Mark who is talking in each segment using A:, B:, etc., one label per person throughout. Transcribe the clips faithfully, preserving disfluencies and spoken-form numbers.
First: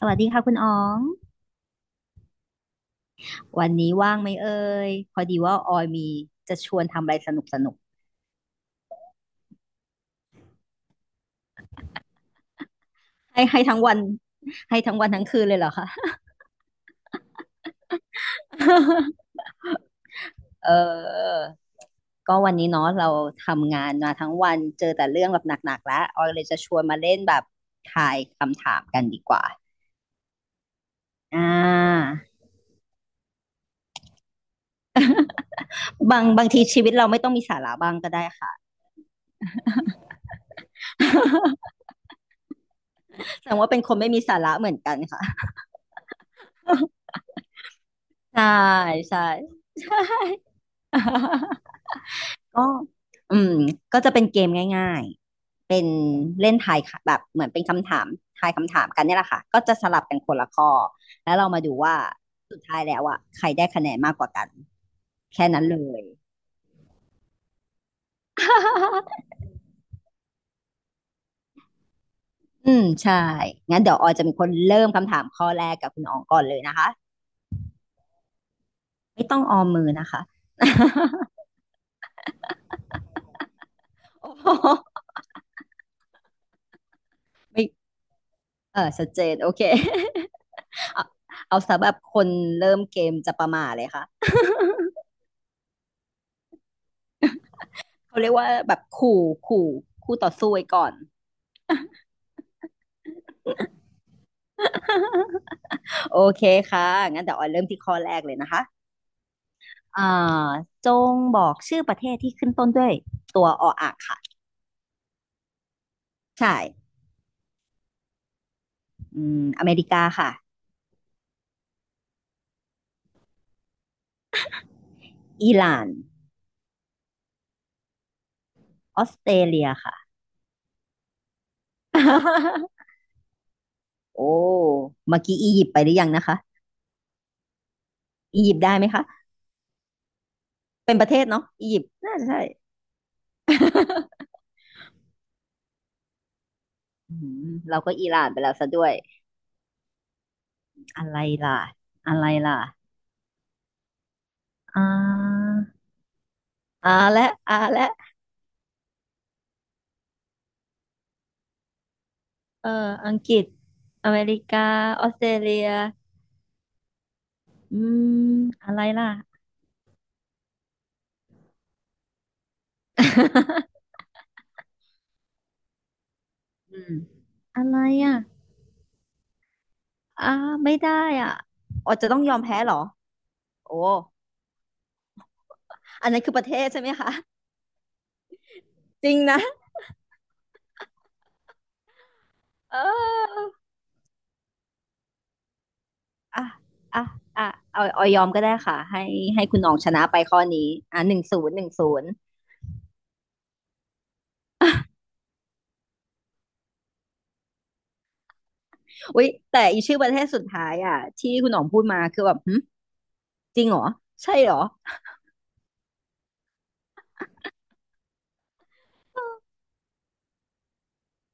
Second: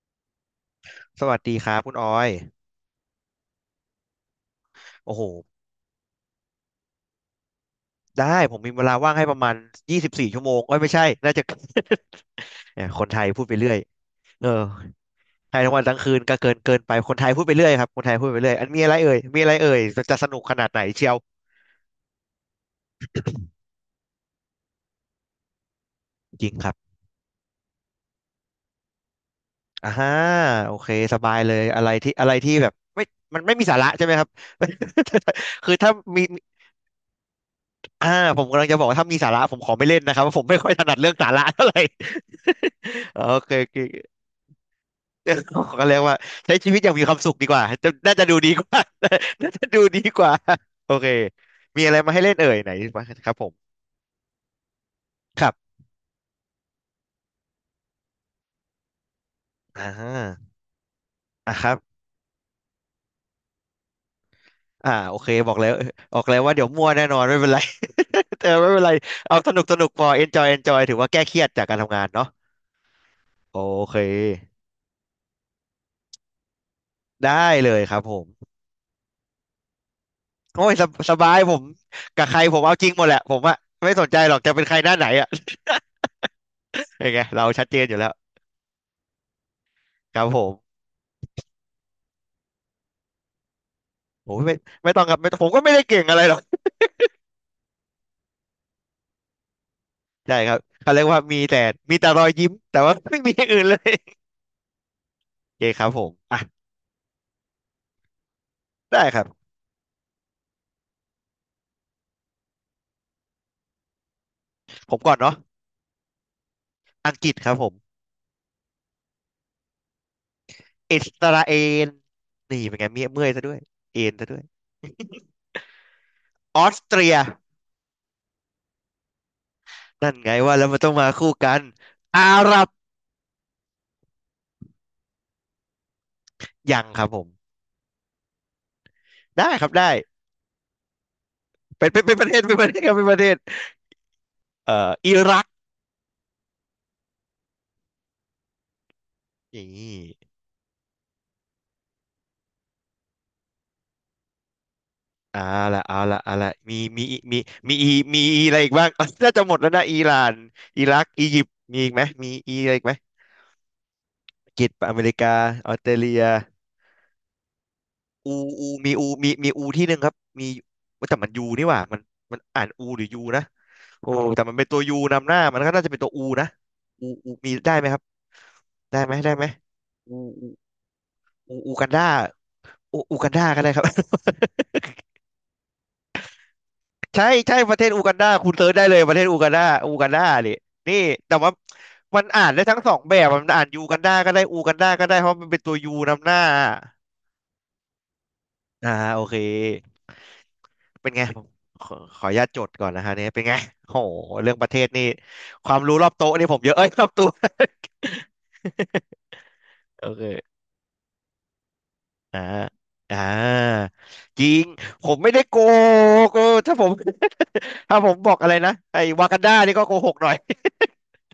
A: สวัสดีค่ะคุณอ๋อง
B: สวัสดีครับคุณออย
A: วันนี้ว่างไหมเอ่ย
B: โอ้
A: พอ
B: โห
A: ดีว่าออยมีจะชวนทำอะไรสนุกสนุก
B: ได้ผมมีเวลาว่างให้ประมาณยี่สิบสี่ชั่วโมงเอ้ยไม่ใช่น่าจะ เนี่ยคนไทยพู
A: ให้
B: ดไป
A: ให้
B: เรื่อ
A: ทั้
B: ย
A: งวัน
B: เออ
A: ให้ทั้งวันทั้งคืน
B: ไท
A: เลย
B: ย
A: เหร
B: ทั้
A: อ
B: งวัน
A: คะ
B: ทั้งคืนก็เกินเกินไป คนไทยพูดไปเรื่อยครับคนไทยพูดไปเรื่อยอันมีอะไรเอ่ย มีอะไรเอ่ยจะจะสนุกขนา
A: เ
B: ดไหนเชียว
A: ออก็วันนี้เนาะเราทำงานมาทั้งวันเจอแต่เรื่องแบบหนักๆแล้วออยเล
B: จ
A: ย
B: ริง
A: จะ
B: ค
A: ช
B: รับ
A: วนมาเล่นแบบทายคำถามกันดีกว่า
B: อ่าฮะโอเคสบาย
A: อ่
B: เลย อะไร
A: า
B: ที่อะไรที่แบบไม่มันไม่มีสาระใช่ไหมครับ คือถ้า
A: บา
B: มี
A: งบางทีชีวิตเราไม่ต้องมีสาระบ้าง
B: อ่า
A: ก็ได้
B: ผม
A: ค่ะ
B: กำลังจะบอกว่าถ้ามีสาระผมขอไม่เล่นนะครับเพราะผมไม่ค่อยถนัดเรื่องสาระเท่าไหร่ โอ
A: แส
B: เค
A: ดงว่าเป็นคนไม่มีสาระเหมือนกันค่ะ
B: เรื่องของเขาเรียกว่าใช้ชีวิตอย่างมีความสุขดีกว่าจะน่าจะดู
A: ใช่
B: ดีกว่า
A: ใช่
B: น่าจะดู
A: ใช่
B: ดีกว่าโอเคมีอะไรมาให้เล่นเอ่ย
A: ก็
B: ไหนบ้างครั
A: อื
B: บผ
A: ม
B: ม
A: ก็จะเป็นเกมง่าย
B: ครับ
A: ๆเป็นเล่นทายค่ะแบบเหมือนเป็นคำถามทายคำถามกันเนี่ยแหละค่ะก็จะ
B: อ่
A: สลับกันคนละ
B: า
A: ข้อแล้วเรา
B: อ่ะ
A: มา
B: ครั
A: ดูว่า
B: บ
A: สุดท้ายแล้วอ่ะใครได้คะแนนมากกว่ากัน
B: อ่าโอเค
A: แค่
B: บอก
A: นั้น
B: แล้ว
A: เลย
B: บอกแล้วว่าเดี๋ยวมั่วแน่นอนไม่เป็นไร แต่ไม่เป็นไรเอา สนุกสนุกพอ enjoy enjoy ถือว่าแก้เครียดจากการทำงานเนาะ
A: อืมใช่
B: โอ
A: งั้นเดี๋
B: เค
A: ยวออยจะเป็นคนเริ่มคำถามข้อแรกกับคุณอองก่อนเลยนะคะ
B: ได้เลยครับผม
A: ไม่ต้องออมมือนะคะ
B: โอ้ยสบส บายผมกับใครผมเอาจริงหมดแหละผมอะไม่สนใจห
A: โอ้
B: รอก
A: โห
B: จะเป็นใครหน้าไหนอะ ยังไงเรา
A: ไม่
B: ชัดเจนอยู่แล้ว
A: เออชัดเจนโอเค
B: ครับผม
A: เอาเอาสำหรับคนเริ่มเกมจะประมาทเลยค่ะ
B: ผมไม่ไม่ต้องครับไม่ต้องผมก็ไม่ได้เก่งอะไรหรอก
A: เขาเรียกว่าแบบขู่ขู่คู่ต่อ
B: ใช่ค
A: สู้
B: รับ
A: ไว้ก่อ
B: เขา
A: น
B: เรียกว่ามีแต่มีแต่รอยยิ้มแต่ว่า ไม่มีอย่างอื่นเลยโอเคครับผม
A: โอ
B: อ่ะ
A: เคค่ะงั้นเดี๋ยวออยเริ่มที่ข้อแรกเลยนะคะ
B: ได้ครับ
A: อ่าจงบอกชื่อประเทศที่ขึ้นต้นด้วยตัวออ่างค่ะ
B: ผมก่อนเนาะ
A: ใช่
B: อังกฤษครับผม
A: อืมอเมริกาค่ะ
B: อิสราเอลนี่เป็นไงเมียเมื่อยซะด้วยเอ็นซะด้วย
A: อิหร่าน
B: ออสเตรีย
A: ออสเตรเลียค่ะ
B: นั่นไงว่าแล้วมันต้องมาคู่กันอาหรับ
A: โอ้เมื่อกี้อียิปต์ไปหรือยังนะคะ
B: ยังครับผม
A: อียิปต์ได้ไหมคะ
B: ได้ครับได้
A: เป็นประเทศเนาะอียิป
B: เป็น
A: ต์
B: เป็นเป็
A: น่า
B: นป
A: จะ
B: ระเทศ
A: ใช่
B: เป็นประเทศครับเป็นประเทศ เอ่ออิรัก
A: อืมเราก็อิหร่านไปแล้วซะด้วย
B: นี่
A: อะไรล่ะอะไรล่ะอ่
B: เอา
A: า
B: ละเอาละเอาละมี
A: อ่า
B: มี
A: และ
B: มี
A: อ่า
B: มี
A: และ
B: มีมีมีอะไรอีกบ้าง น่าจะหมดแล้วนะอิหร่านอิรักอียิปต์มีอีกไหมมีอี
A: เอ
B: อะ
A: อ
B: ไรอีกไหม
A: อังกฤษอเมริ
B: อังกฤ
A: กา
B: ษอเม
A: ออ
B: ริ
A: สเตร
B: กา
A: เลีย
B: ออสเตรเลีย
A: อืม
B: อูอู
A: อะไร
B: มีอู
A: ล่ะ
B: มีมีอูที่หนึ่งครับมีแต่มันยูนี่หว่ามันมันอ่านอูหรือยูนะ โอ้แต่มันเป็นตัวยูนำหน้ามันก็น่าจะเป็นตัวอูนะ
A: อืม
B: อูอูมี
A: อะ
B: ได้
A: ไร
B: ไหมครับ
A: อ่ะ
B: ได้ไหมได้ไหมอู
A: อ่า
B: อู
A: ไม่ได้อ่ะ
B: อูอูกั
A: อ๋
B: น
A: อ
B: ดา
A: จะต้องยอมแพ้เหรอ
B: อูอูกันดาก็ได้
A: โอ้
B: ครับ
A: อันนั้นคือประเทศใช่ไหมคะ
B: ใช่ใช่ประเทศอูกันดาคุณเซิร์ชได้เลย
A: จ
B: ป
A: ริ
B: ระ
A: ง
B: เทศอูกัน
A: นะ
B: ดาอูกันดาดินี่แต่ว่ามันอ่านได้
A: เ
B: ทั้งสองแบบ
A: ออ
B: มันอ่านยูกันดาก็ได้อูกันดาก็ได้เพราะมันเป็นตัวยูนำหน้า
A: อ่ะอ่ะอ่ะเอาเอายอมก็ได้ค่ะ
B: อ่า
A: ให้
B: โอเค
A: ให้คุณน้องชนะไปข้อนี้อ่ะ
B: เป็
A: ห
B: น
A: นึ่ง
B: ไงผ
A: ศู
B: ม
A: นย์หนึ่ง
B: ข
A: ศู
B: อ
A: นย์
B: ขออนุญาตจดก่อนนะฮะเนี่ยเป็นไงโหเรื่องประเทศนี่ความรู้รอบโต๊ะนี่ผมเยอะเอ้ยรอบตัว
A: อุ้ยแต่อีชื่อ
B: โอ
A: ประเท
B: เค
A: ศสุด ท้ายอ่ะที่คุณน้องพูดมาคือแบ
B: อ่า
A: บหึ
B: อ่
A: จริงเหรอ
B: า
A: ใช่
B: จริ
A: เหรอ
B: งผมไม่ได้โกหกเออถ้าผม ถ้าผมบอกอะไรนะไอ้วากันดานี่ก็โกหกหน่อย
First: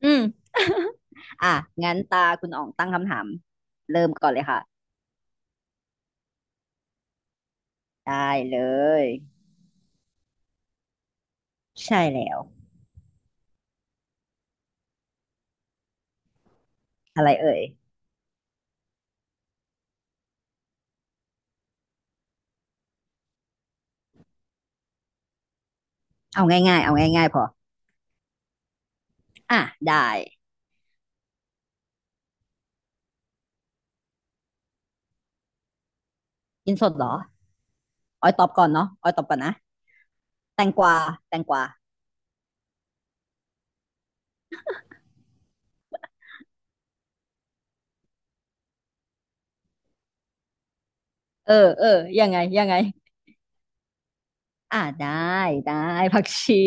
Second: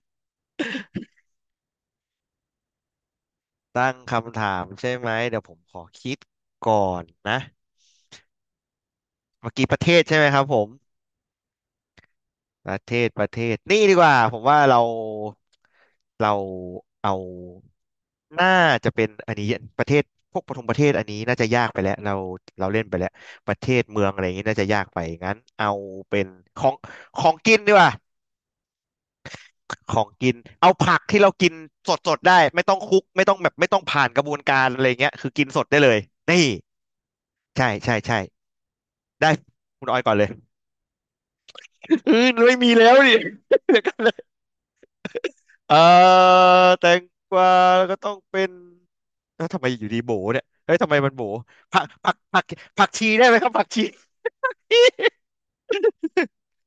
A: อืม อ่ะงั้นตาคุณอ๋องตั้งคำถาม
B: ตั้ง
A: เริ่มก่อน
B: คำ
A: เลย
B: ถาม
A: ค่ะ
B: ใช่ไหมเดี๋ยวผมขอคิดก่อนนะ
A: ได้เลย
B: เมื่อกี้ประเทศใช่ไหมครับผม
A: ใช่แล้ว
B: ประเทศประเทศนี่ดีกว่าผมว่าเราเราเอา
A: อะไรเอ่ย
B: น่าจะเป็นอันนี้ประเทศพวกปฐมประเทศอันนี้น่าจะยากไปแล้วเราเราเล่นไปแล้วประเทศเมืองอะไรอย่างนี้น่าจะยากไปงั้นเอาเป็น
A: เอา
B: ของ
A: ง่ายๆเอา
B: ข
A: ง่า
B: อ
A: ย
B: ง
A: ๆพอ
B: กินดีกว่า
A: อ่ะ
B: ของ
A: ได้
B: กินเอาผักที่เรากินสดสดได้ไม่ต้องคุกไม่ต้องแบบไม่ต้องผ่านกระบวนการอะไรเงี้ยคือกินสดได้เลยนี่
A: กินสดเหรอ
B: ใช่ใช่ใช่
A: ออยตอบก่อนเนาะออยตอบ
B: ได้
A: ก่อนนะ
B: คุณออยก่อนเลย
A: แตงกวาแตงกวา
B: อือไม่มีแล้วดิ เดี๋ยวกัน เออแตงกวาก็ต้องเป็นแล้วทำไมอยู่ดีโบเนี่ยเฮ้ยทำไมมันโบ
A: เออ
B: ผั
A: เอ
B: ก
A: อ
B: ผัก
A: ยังไง
B: ผัก
A: ยังไง
B: ผักชีได้ไหมครับผักชี
A: อ่ะ ได้ได้ผักชี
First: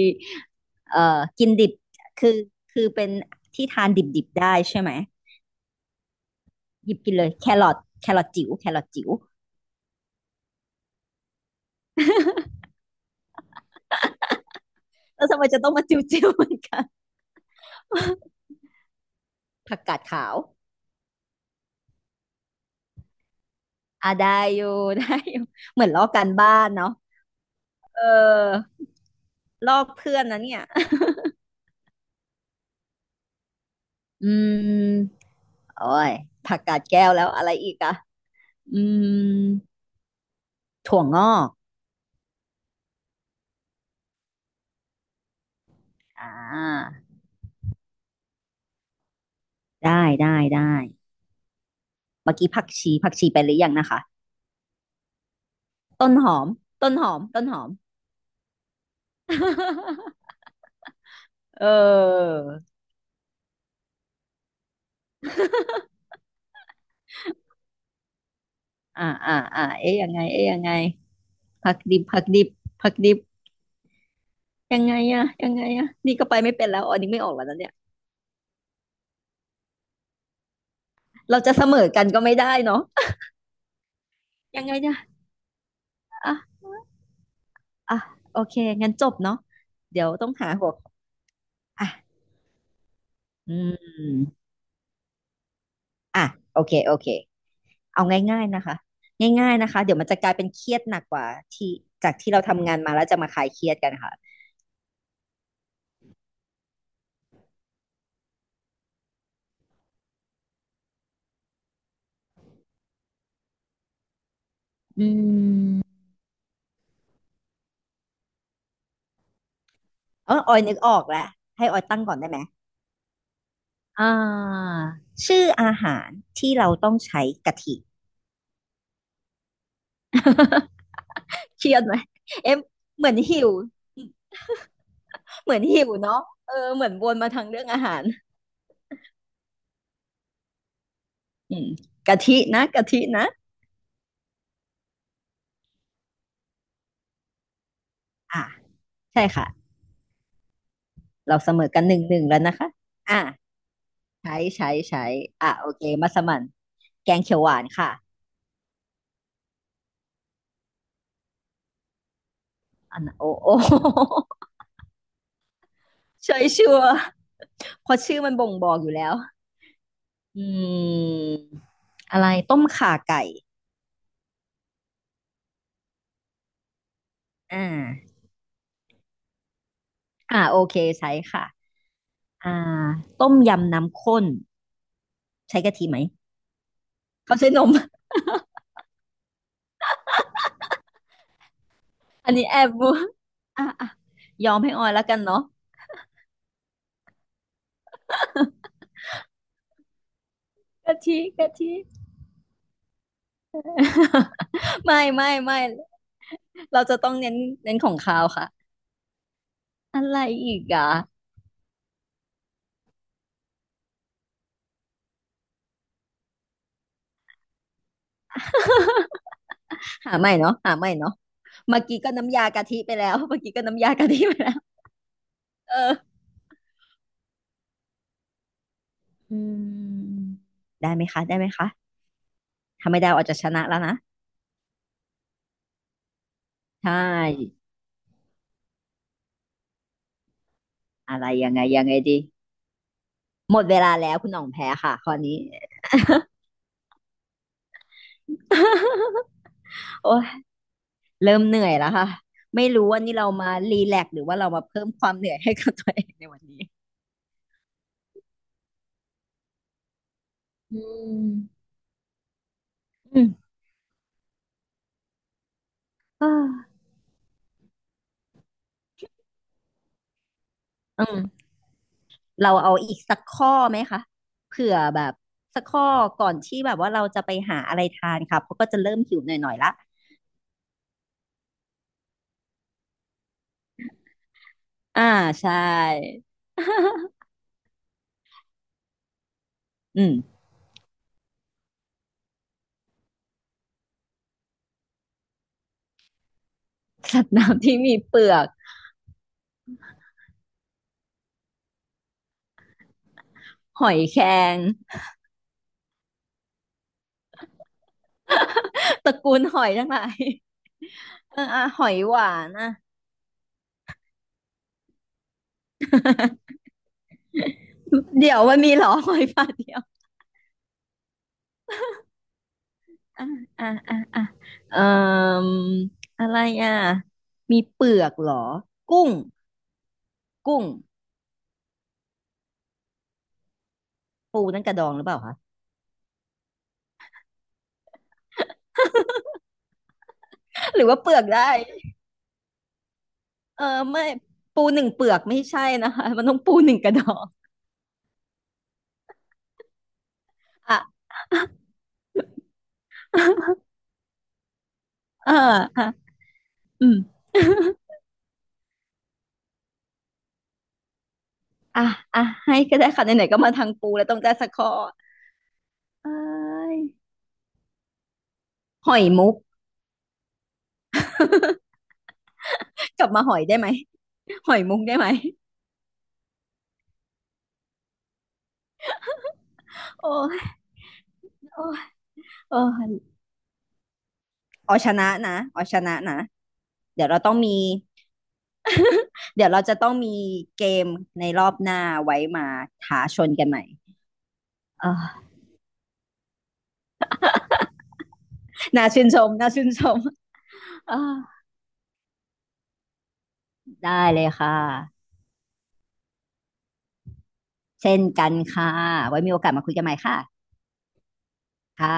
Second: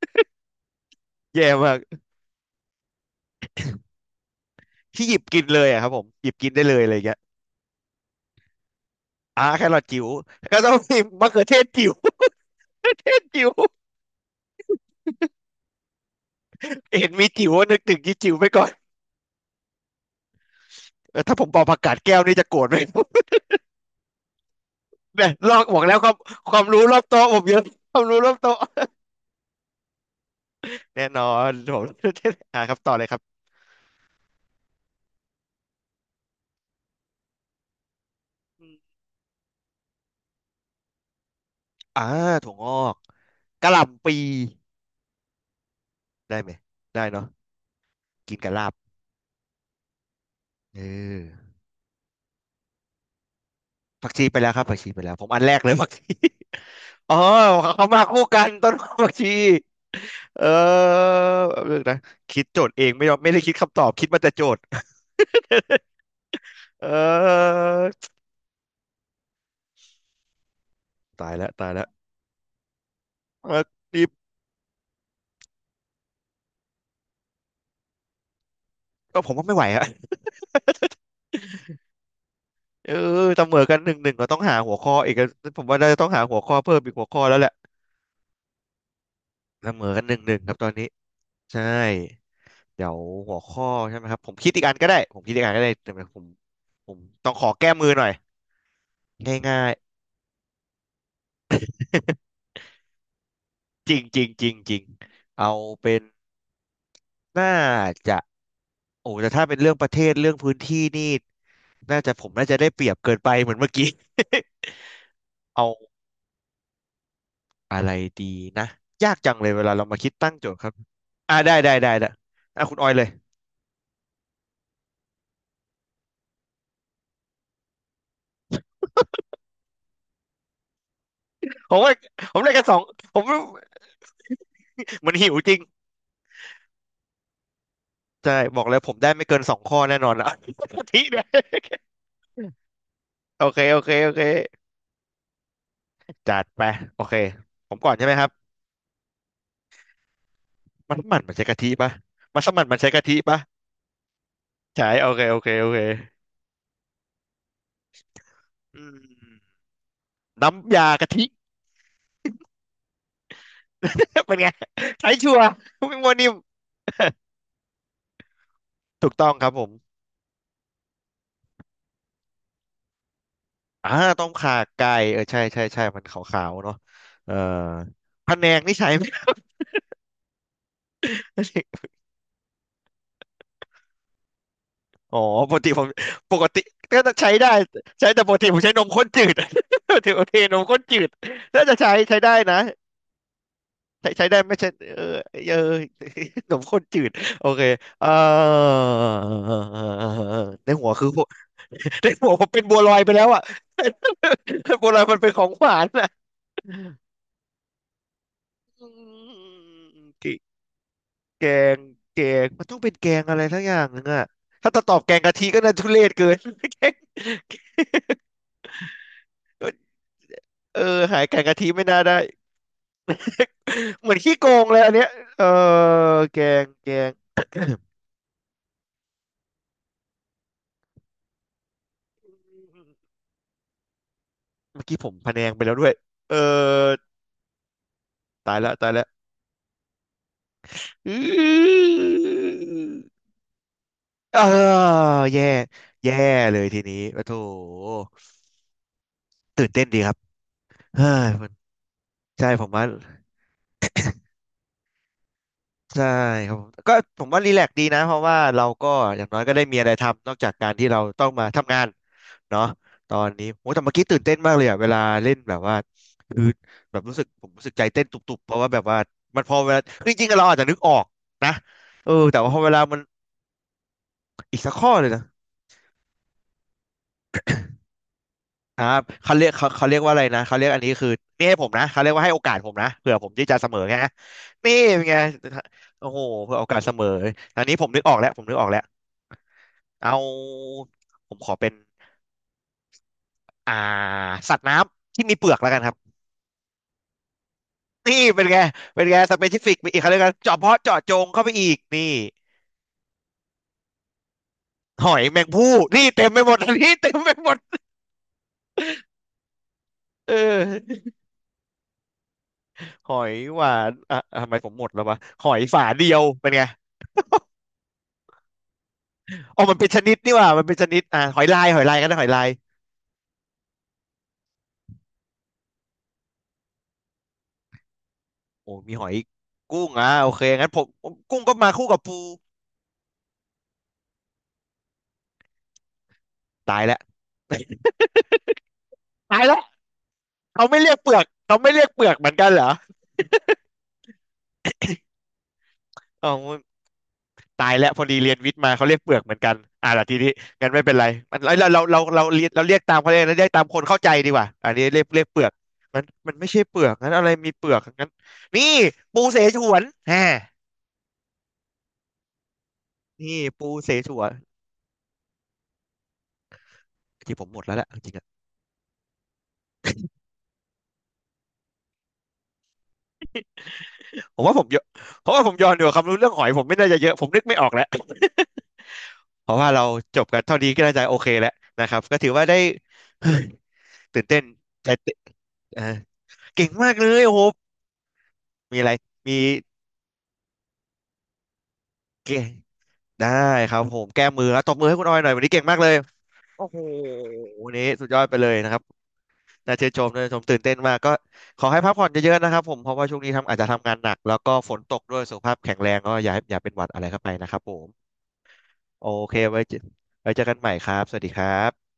A: เอ่อ
B: แย่
A: กินดิ
B: มา
A: บ
B: ก
A: คือคือเป็นที่ทานดิบๆได้ใช่ไหม
B: ที่หยิบกินเลยอะครับผมหยิบกินได้เลยอะ
A: ห
B: ไร
A: ยิ
B: อ
A: บ
B: ย่าง
A: กิ
B: เงี้
A: น
B: ย
A: เลยแครอทแครอทจิ๋วแครอทจิ๋ว
B: อ่าแครอทจิ๋ววก็ต้องมีมะเขือเทศจิ๋ว จิ๋ว
A: แล้วทำไมจะต้องมาจิ๋วๆเหมือนกัน
B: เห็นมีจิ๋วนึกถึงที่จิ๋วไปก่อน
A: ผักกาดขาว
B: เออถ้าผมบอกผักกาดแก้วนี่จะโกรธไหม
A: อ่ะได้อยู่ ได้
B: เนี่ย
A: อยู่
B: ลอกบ
A: เห
B: อก
A: มือน
B: แล้
A: ล
B: ว
A: อ
B: ค
A: ก
B: วาม
A: การบ้า
B: ความ
A: น
B: รู้
A: เนาะ
B: รอบโต๊ะผมเยอะค
A: เ
B: วามรู้รอบโต๊ะ
A: ออลอกเพื่อนนะเนี่ย
B: แน่นอนผม อ่าครับต่อเลยครับ
A: อืมโอ้ยผักกาดแก้วแล้วอะไรอีกอะ
B: อ
A: อื
B: ม
A: มถั่วงอก
B: อ่าถั่วงอกกะหล่ำปี
A: อ่
B: ได้ไหม
A: า
B: ได้เนาะกินกับลาบ
A: ได้ได้ได้
B: เออ
A: เมื่อกี้ผักชีผักชีไปหรือยังนะคะ
B: ผักชีไปแล้วครับผักชีไปแล้วผมอันแรกเลยผัก
A: ต้
B: ชี
A: นหอมต้นห อ
B: อ๋อ
A: มต้นหอม
B: เขามาคู่กันต้นหอมผักชี เออ
A: เอ
B: เรื่องนะ
A: อ
B: คิดโจทย์เองไม่ยอมไม่ได้คิดคำตอบคิดมาแต่โจทย์ เออ
A: อ่าอ่าอ่าเอ๊ะยังไงเอ๊ะยังไง
B: ตายแล้วตาย
A: ผัก
B: แล้ว
A: ดิบผักดิบผักดิบ
B: เออดี
A: ยังไงอะยังไงอะนี่ก็ไปไม่เป็นแล้วอ๋อนี่ไม่ออกแล้วนะเนี่ย
B: ก็ผมว่าไม่ไหวอะ
A: เราจะเสมอกันก็ไม่ได้เนาะ
B: เออเสมอกันหนึ่งหนึ่งเราต้องหา
A: ยัง
B: หั
A: ไง
B: วข้
A: เนี่
B: อ
A: ย
B: อีกอะผมว่าเราจะต้องหาหัวข้อ
A: อ่ะ
B: เพิ่มอีกหัวข้อแล้วแหละ
A: อ่ะโอเคงั้นจบเนาะ
B: เสมอกั
A: เดี๋
B: น
A: ย
B: ห
A: ว
B: นึ่ง
A: ต้อ
B: ห
A: ง
B: นึ่ง
A: หา
B: ครับต
A: หั
B: อ
A: ว
B: น
A: อ
B: นี้ใช่
A: อ่ะ
B: เดี๋ยวหัว
A: อื
B: ข้อใช่ไหมครับผม
A: ม
B: คิดอีกอันก็ได้ผมคิดอีกอันก็ได้แต่ผ
A: อ่ะ
B: ม
A: โอเค
B: ผ
A: โอ
B: ม
A: เค
B: ต้องขอแก้มือห
A: เอา
B: น่อย
A: ง่ายๆนะคะง่าย
B: ง่า
A: ๆนะ
B: ย
A: คะเดี๋ยวมันจะกลายเป็นเครียดหนักกว่าที่จากที่เราทำงานมาแล้วจะมาคลายเครียด
B: ๆ
A: กั
B: จ
A: น
B: ริง
A: ค่ะ
B: จริงจริงจริงเอาเป็นน่าจะโอ้แต่ถ้าเป็นเรื่องประเทศเรื่องพื้นที่นี่น่าจะผมน่าจะได้เปรียบเกินไปเหมือนเมื่อกี้
A: อื
B: เอา
A: ม
B: อะไรดีนะยากจังเลยเวลาเรามาคิดตั้
A: เอ
B: ง
A: อ
B: โจ
A: อ
B: ท
A: อ
B: ย์
A: ย
B: ครับ
A: นึกออกแล้ว
B: อ่าได้
A: ให้
B: ได้
A: ออย
B: ได้
A: ตั้ง
B: ได้
A: ก่อนได้ไหม
B: อ่ะคุณออยเลย
A: อ่าชื่ออาหารที่เราต้องใช้กะทิ เค
B: ผ
A: รีย
B: ม
A: ด
B: ว่า
A: ไหม
B: ผมได้
A: เอ็ม
B: กันสอง
A: เหมือ
B: ผ
A: น
B: ม
A: หิว
B: มันหิวจ
A: เหมื
B: ริ
A: อ
B: ง
A: นหิวเนาะเออเหมือนวนมาทางเรื่องอาหาร
B: ใช่บอกเลยผมได้ไม่เกินสองข้อแน่นอนละ กะทิเนี่ย
A: อืมกะทินะกะทินะ
B: โอเคโอเคโอเคจัดไปโอเคผมก่อนใช่ไหมครั
A: อ่า
B: บ
A: ใช่ค่ะ
B: มันมันมัน
A: เรา
B: ใช้
A: เส
B: กะ
A: ม
B: ทิ
A: อกัน
B: ปะ
A: หนึ่งหนึ่งแล้
B: มั
A: ว
B: นส
A: นะ
B: มัน
A: คะ
B: มันใช้กะทิ
A: อ่า
B: ปะ
A: ใช้ใช้
B: ใช่
A: ใช้
B: โอเคโอเค
A: อ่า
B: โอ
A: โอ
B: เค
A: เคมัสมั่นแกงเขียวหวานค่ะ
B: อืมน้ำยากะทิ
A: อันน่ะโอ้โอ้
B: เป็นไงใช้ชัวร์ไม่มัว นิ่ม
A: ใช่ชัวร์เพราะชื่อมันบ่งบอกอยู่แล้
B: ถูก
A: ว
B: ต้องครับผม
A: อืมอะไรต้มข่าไก่
B: อ่าต้มข่าไก่เออใช่ใช่ใช่มันขาวๆเนาะเออ
A: อ่า
B: พะแนงนี่ใช้ไหม
A: อ่าโอเคใช้ค่ะ อ่าต้มยำน้ำข้น
B: อ๋อป
A: ใช้
B: กติ
A: กะ
B: ผ
A: ทิ
B: ม
A: ไหม
B: ปกติก็จะใช้
A: เขา
B: ได้
A: ใช้นม
B: ใช้ แต่ปกติผมใช้นมข้นจืด ถือโอเคนมข้นจืดน่าจะใช้ใช้
A: อัน
B: ได้
A: นี้แอ
B: นะ
A: บ บัวอ่ะอ่ะ
B: ใช้ใช้ได้
A: ยอ
B: ไม่
A: ม
B: ใช่
A: ให้ออย
B: เอ
A: แล้ว
B: อ
A: กันเนาะ
B: เออ ขนมข้นจืดโอเคเออ ในหัว
A: กะ
B: คือ
A: ทิ
B: หัว
A: กะทิ
B: ในหัวผมเป็นบัวลอยไปแล้วอ่ะ บัวลอ
A: ไม่
B: ยมันเป็น
A: ไม่
B: ของ
A: ไม่
B: หวานอ่ะ
A: เราจะต้องเน้นเน้นของคาวค่ะ
B: อื
A: อะ
B: ม
A: ไร
B: แก
A: อีกอ่ะ
B: งแกงมันต้องเป็นแกงอะไรทั้งอย่างนึงอ่ะถ้าจะตอบแกงกะทิก็น่าทุเรศเกิน แกง
A: หาใหม่เนาะหา
B: เออ
A: ใหม่เนาะ
B: หายแกงกะทิ
A: เมื่
B: ไม่
A: อ
B: น่า
A: กี้ก็
B: ได้
A: น้ำยากะทิไปแล้วเมื่อกี้ก็น้ำยา
B: เห
A: กะ
B: มือน
A: ทิ
B: ขี้
A: ไป
B: โก
A: แล้ว
B: งเลยอันเนี้ยเออ
A: เออ
B: แกงแกง
A: อืมได้ไหมคะได้ไหมคะถ้าไม่ได้อาจจะชนะแล้วนะ
B: เมื่อกี้ผมพะแนงไปแล้วด้วยเอ
A: ใช
B: อ
A: ่
B: ตายละตายละ อื
A: อะไรยังไงยังไง
B: ม
A: ดีหมดเวลาแล้วคุณ
B: เอ
A: ห
B: อ
A: น่องแพ้ค่ะข้อนี้
B: แย่แย่เลยทีนี้โอ้โถ ตื่นเต้นดีค
A: โอ้
B: รับ
A: ย
B: เฮ้ย
A: เริ่ม
B: มัน
A: เหนื่อยแล้วค่ะ
B: ใช่ผ
A: ไม่
B: มว่า
A: รู้ว่านี่เรามารีแลกซ์หรือว่าเรามาเพิ่มความเหนื่อยให้กับตัวเอ
B: ใช่
A: งในวัน
B: ครับ
A: นี้
B: ผมก็ผมว่ารีแลกซ์ดีนะเพราะว่าเราก็อย่างน้อยก็ได้มีอะไรทำนอกจากการ
A: อื
B: ที่เราต้องมา
A: ม
B: ทำงานเนาะตอ
A: อืม
B: นนี้โอ้แต่เมื่อกี้ตื่นเต้นมากเลยอ่ะเวลาเล่นแบบว่าคือแบบรู้สึกผมรู้สึกใจเต้นตุบๆเพราะว่าแบบว่ามันพอเวลาจริงๆเราอาจจะนึกออ
A: อื
B: ก
A: ม
B: นะเออแต่ว่า
A: เรา
B: พอเว
A: เอา
B: ลา
A: อี
B: มัน
A: กสักข้อไหมคะ
B: อีก
A: เผื่
B: สัก
A: อ
B: ข้อ
A: แบ
B: เลย
A: บ
B: นะ
A: สักข้อก่อนที่แบบว่าเราจะไปหาอะไรทานค่ะเพราะก็
B: ค
A: จะ
B: รั
A: เริ่ม
B: บ
A: หิวห
B: เขาเรีย
A: น่
B: ก
A: อยๆ
B: เขา
A: ละ
B: เขาเรียกว่าอะไรนะเขาเรียกอันนี้คือนี่ให้ผมนะเขาเรียกว่าให้โอกาสผมนะเผื่อผมที่จะเสมอไงฮะนี่เป็น
A: อ่า
B: ไง
A: ใช
B: โอ้โห
A: ่
B: เผื่อโอกาสเสมอ อันนี้ผมนึกออกแล้วผมนึกออกแล้ว
A: อื
B: เอา
A: ม
B: ผมขอเป็นอ่าสัตว์น้ำที่มีเปลือกแล้วกันครับ
A: สัตว์น้ำที่มีเป
B: นี่
A: ลือ
B: เป็
A: ก
B: นไงเป็นไงสเปซิฟิกไปอีกเขาเรียกกันเจาะเพาะเจาะจงเข้าไปอีกนี่
A: หอยแครง
B: หอยแมงภู่นี่เต็มไปหมด อันนี้เต็มไปหมด
A: ตระกูลหอยทั้งหลาย
B: เออ
A: เอออ่ะหอยหวานอ่ะ
B: หอยหวานอ่ะทำไมผมหมดแล้ววะหอยฝาเดียวเป็นไง
A: เดี๋ยวมันมีเหรอ หอยฝาด
B: อ๋อ
A: เดี
B: มั
A: ย
B: น
A: ว
B: เป็นชนิดนี่หว่ามันเป็นชนิดอ่าหอยลายหอยลายกันนะหอยลาย
A: อ่ะอ่ะอ่ะอ่ะเอ่ออะไรอ่ะมีเปลือกเหรอ
B: โอ้มี
A: กุ้
B: หอ
A: ง
B: ยกุ้งอ่ะโอเค
A: กุ้ง
B: งั้นผมผมกุ้งก็มาคู่กับปู
A: ปูนั่นกระดองหรือเปล่าคะ
B: ตายแล้วตายแล้วเขา
A: ห
B: ไม่
A: รือ
B: เรีย
A: ว่า
B: ก
A: เป
B: เป
A: ลื
B: ลื
A: อ
B: อก
A: กได้
B: เขาไม่เรียกเปลือกเหมือนกันเหรอ
A: เออไม่ปูหนึ่งเปลือกไม่ใช่นะคะมัน
B: อ๋อ
A: ต้องปูหนึ่งกระดอง
B: ตายแล้วพอดีเรียนวิทย์มาเขาเรียกเปลือกเหมือนกันอ่าล่ะทีนี้งั้น
A: อ่ะ
B: ไม่เป็นไรมันเราเราเราเราเรียกเราเรียกตามเขาเรยนะเรียกตาม คนเข้าใจดีกว่าอันนี้เรียกเรียก
A: เออ
B: เปลือก
A: อ่ะ
B: มันมันไม่ใช่เปลื
A: อื
B: อก
A: ม
B: งั้นอะไรมีเปลือกงั้นนี่ปูเสฉวนแหม
A: อ่ะอ่ะให้ก็ได้ค่ะไหนๆก็
B: นี่
A: มาทา
B: ปู
A: ง
B: เส
A: ปูแล้ว
B: ฉ
A: ต้อ
B: ว
A: ง
B: น
A: ได้สักข้อเอ้ย
B: ที่ผมหมดแล้วแหละจริงๆ
A: หอยมุกกลับมาหอยได้ไหม
B: ผม
A: ห
B: ว่า
A: อย
B: ผม
A: มุ
B: เย
A: ก
B: อะ
A: ได้ไหม
B: เพราะว่าผมย้อนดูความรู้เรื่องหอยผมไม่น่าจะเยอะผมนึกไม่ออกแล้วเพราะว่าเรา
A: โอ้
B: จบกันเท่า
A: ย
B: นี้ก็น่าจะโอเคแล้ว
A: โอ้ย
B: นะครับก็ถือว่าได้
A: โอ้ย
B: ตื่นเต้น
A: เอาช
B: แต่
A: นะนะเอาช
B: เอ่อ
A: นะนะ
B: เก่งมาก
A: เดี๋
B: เล
A: ยวเรา
B: ย
A: ต้อ
B: โอ้
A: ง
B: โห
A: มี
B: มีอะไรมี
A: เดี๋ยวเราจะต้องมีเกมในรอบหน้าไว้
B: เก่
A: มา
B: ง
A: ท้าช
B: ได้
A: นกันใหม่
B: ครับผมแก้มือแล้วตบมือให้คุณออยห
A: อ่า
B: น่อยวันนี้เก่งมากเลยโอ้โหวันนี้สุดยอดไปเลยนะครับ
A: น่าชื่นชมน่าชื่น
B: น่า
A: ช
B: ชื่น
A: ม
B: ชมน่าชื่นชมตื่นเต้นมา
A: อ่า
B: กก็ขอให้พักผ่อนเยอะๆนะครับผมเพราะว่าช่วงนี้ทำอาจจะทำ
A: ได้
B: งานหนั
A: เล
B: ก
A: ย
B: แล้ว
A: ค่ะ
B: ก็ฝนตกด้วยสุขภาพแข็งแรงก็อย่าให้อย่าเป็นหวัดอะไรเข้าไปนะครับผ
A: เช่น
B: ม
A: กันค่ะ
B: โอ
A: ไว้มี
B: เค
A: โอกาส
B: ไว้
A: มาคุ
B: เจ
A: ย
B: อ
A: กันใหม่ค่ะ
B: ไว้เจอกันใหม่ครับ สวัสดีครั
A: ค่ะ
B: บ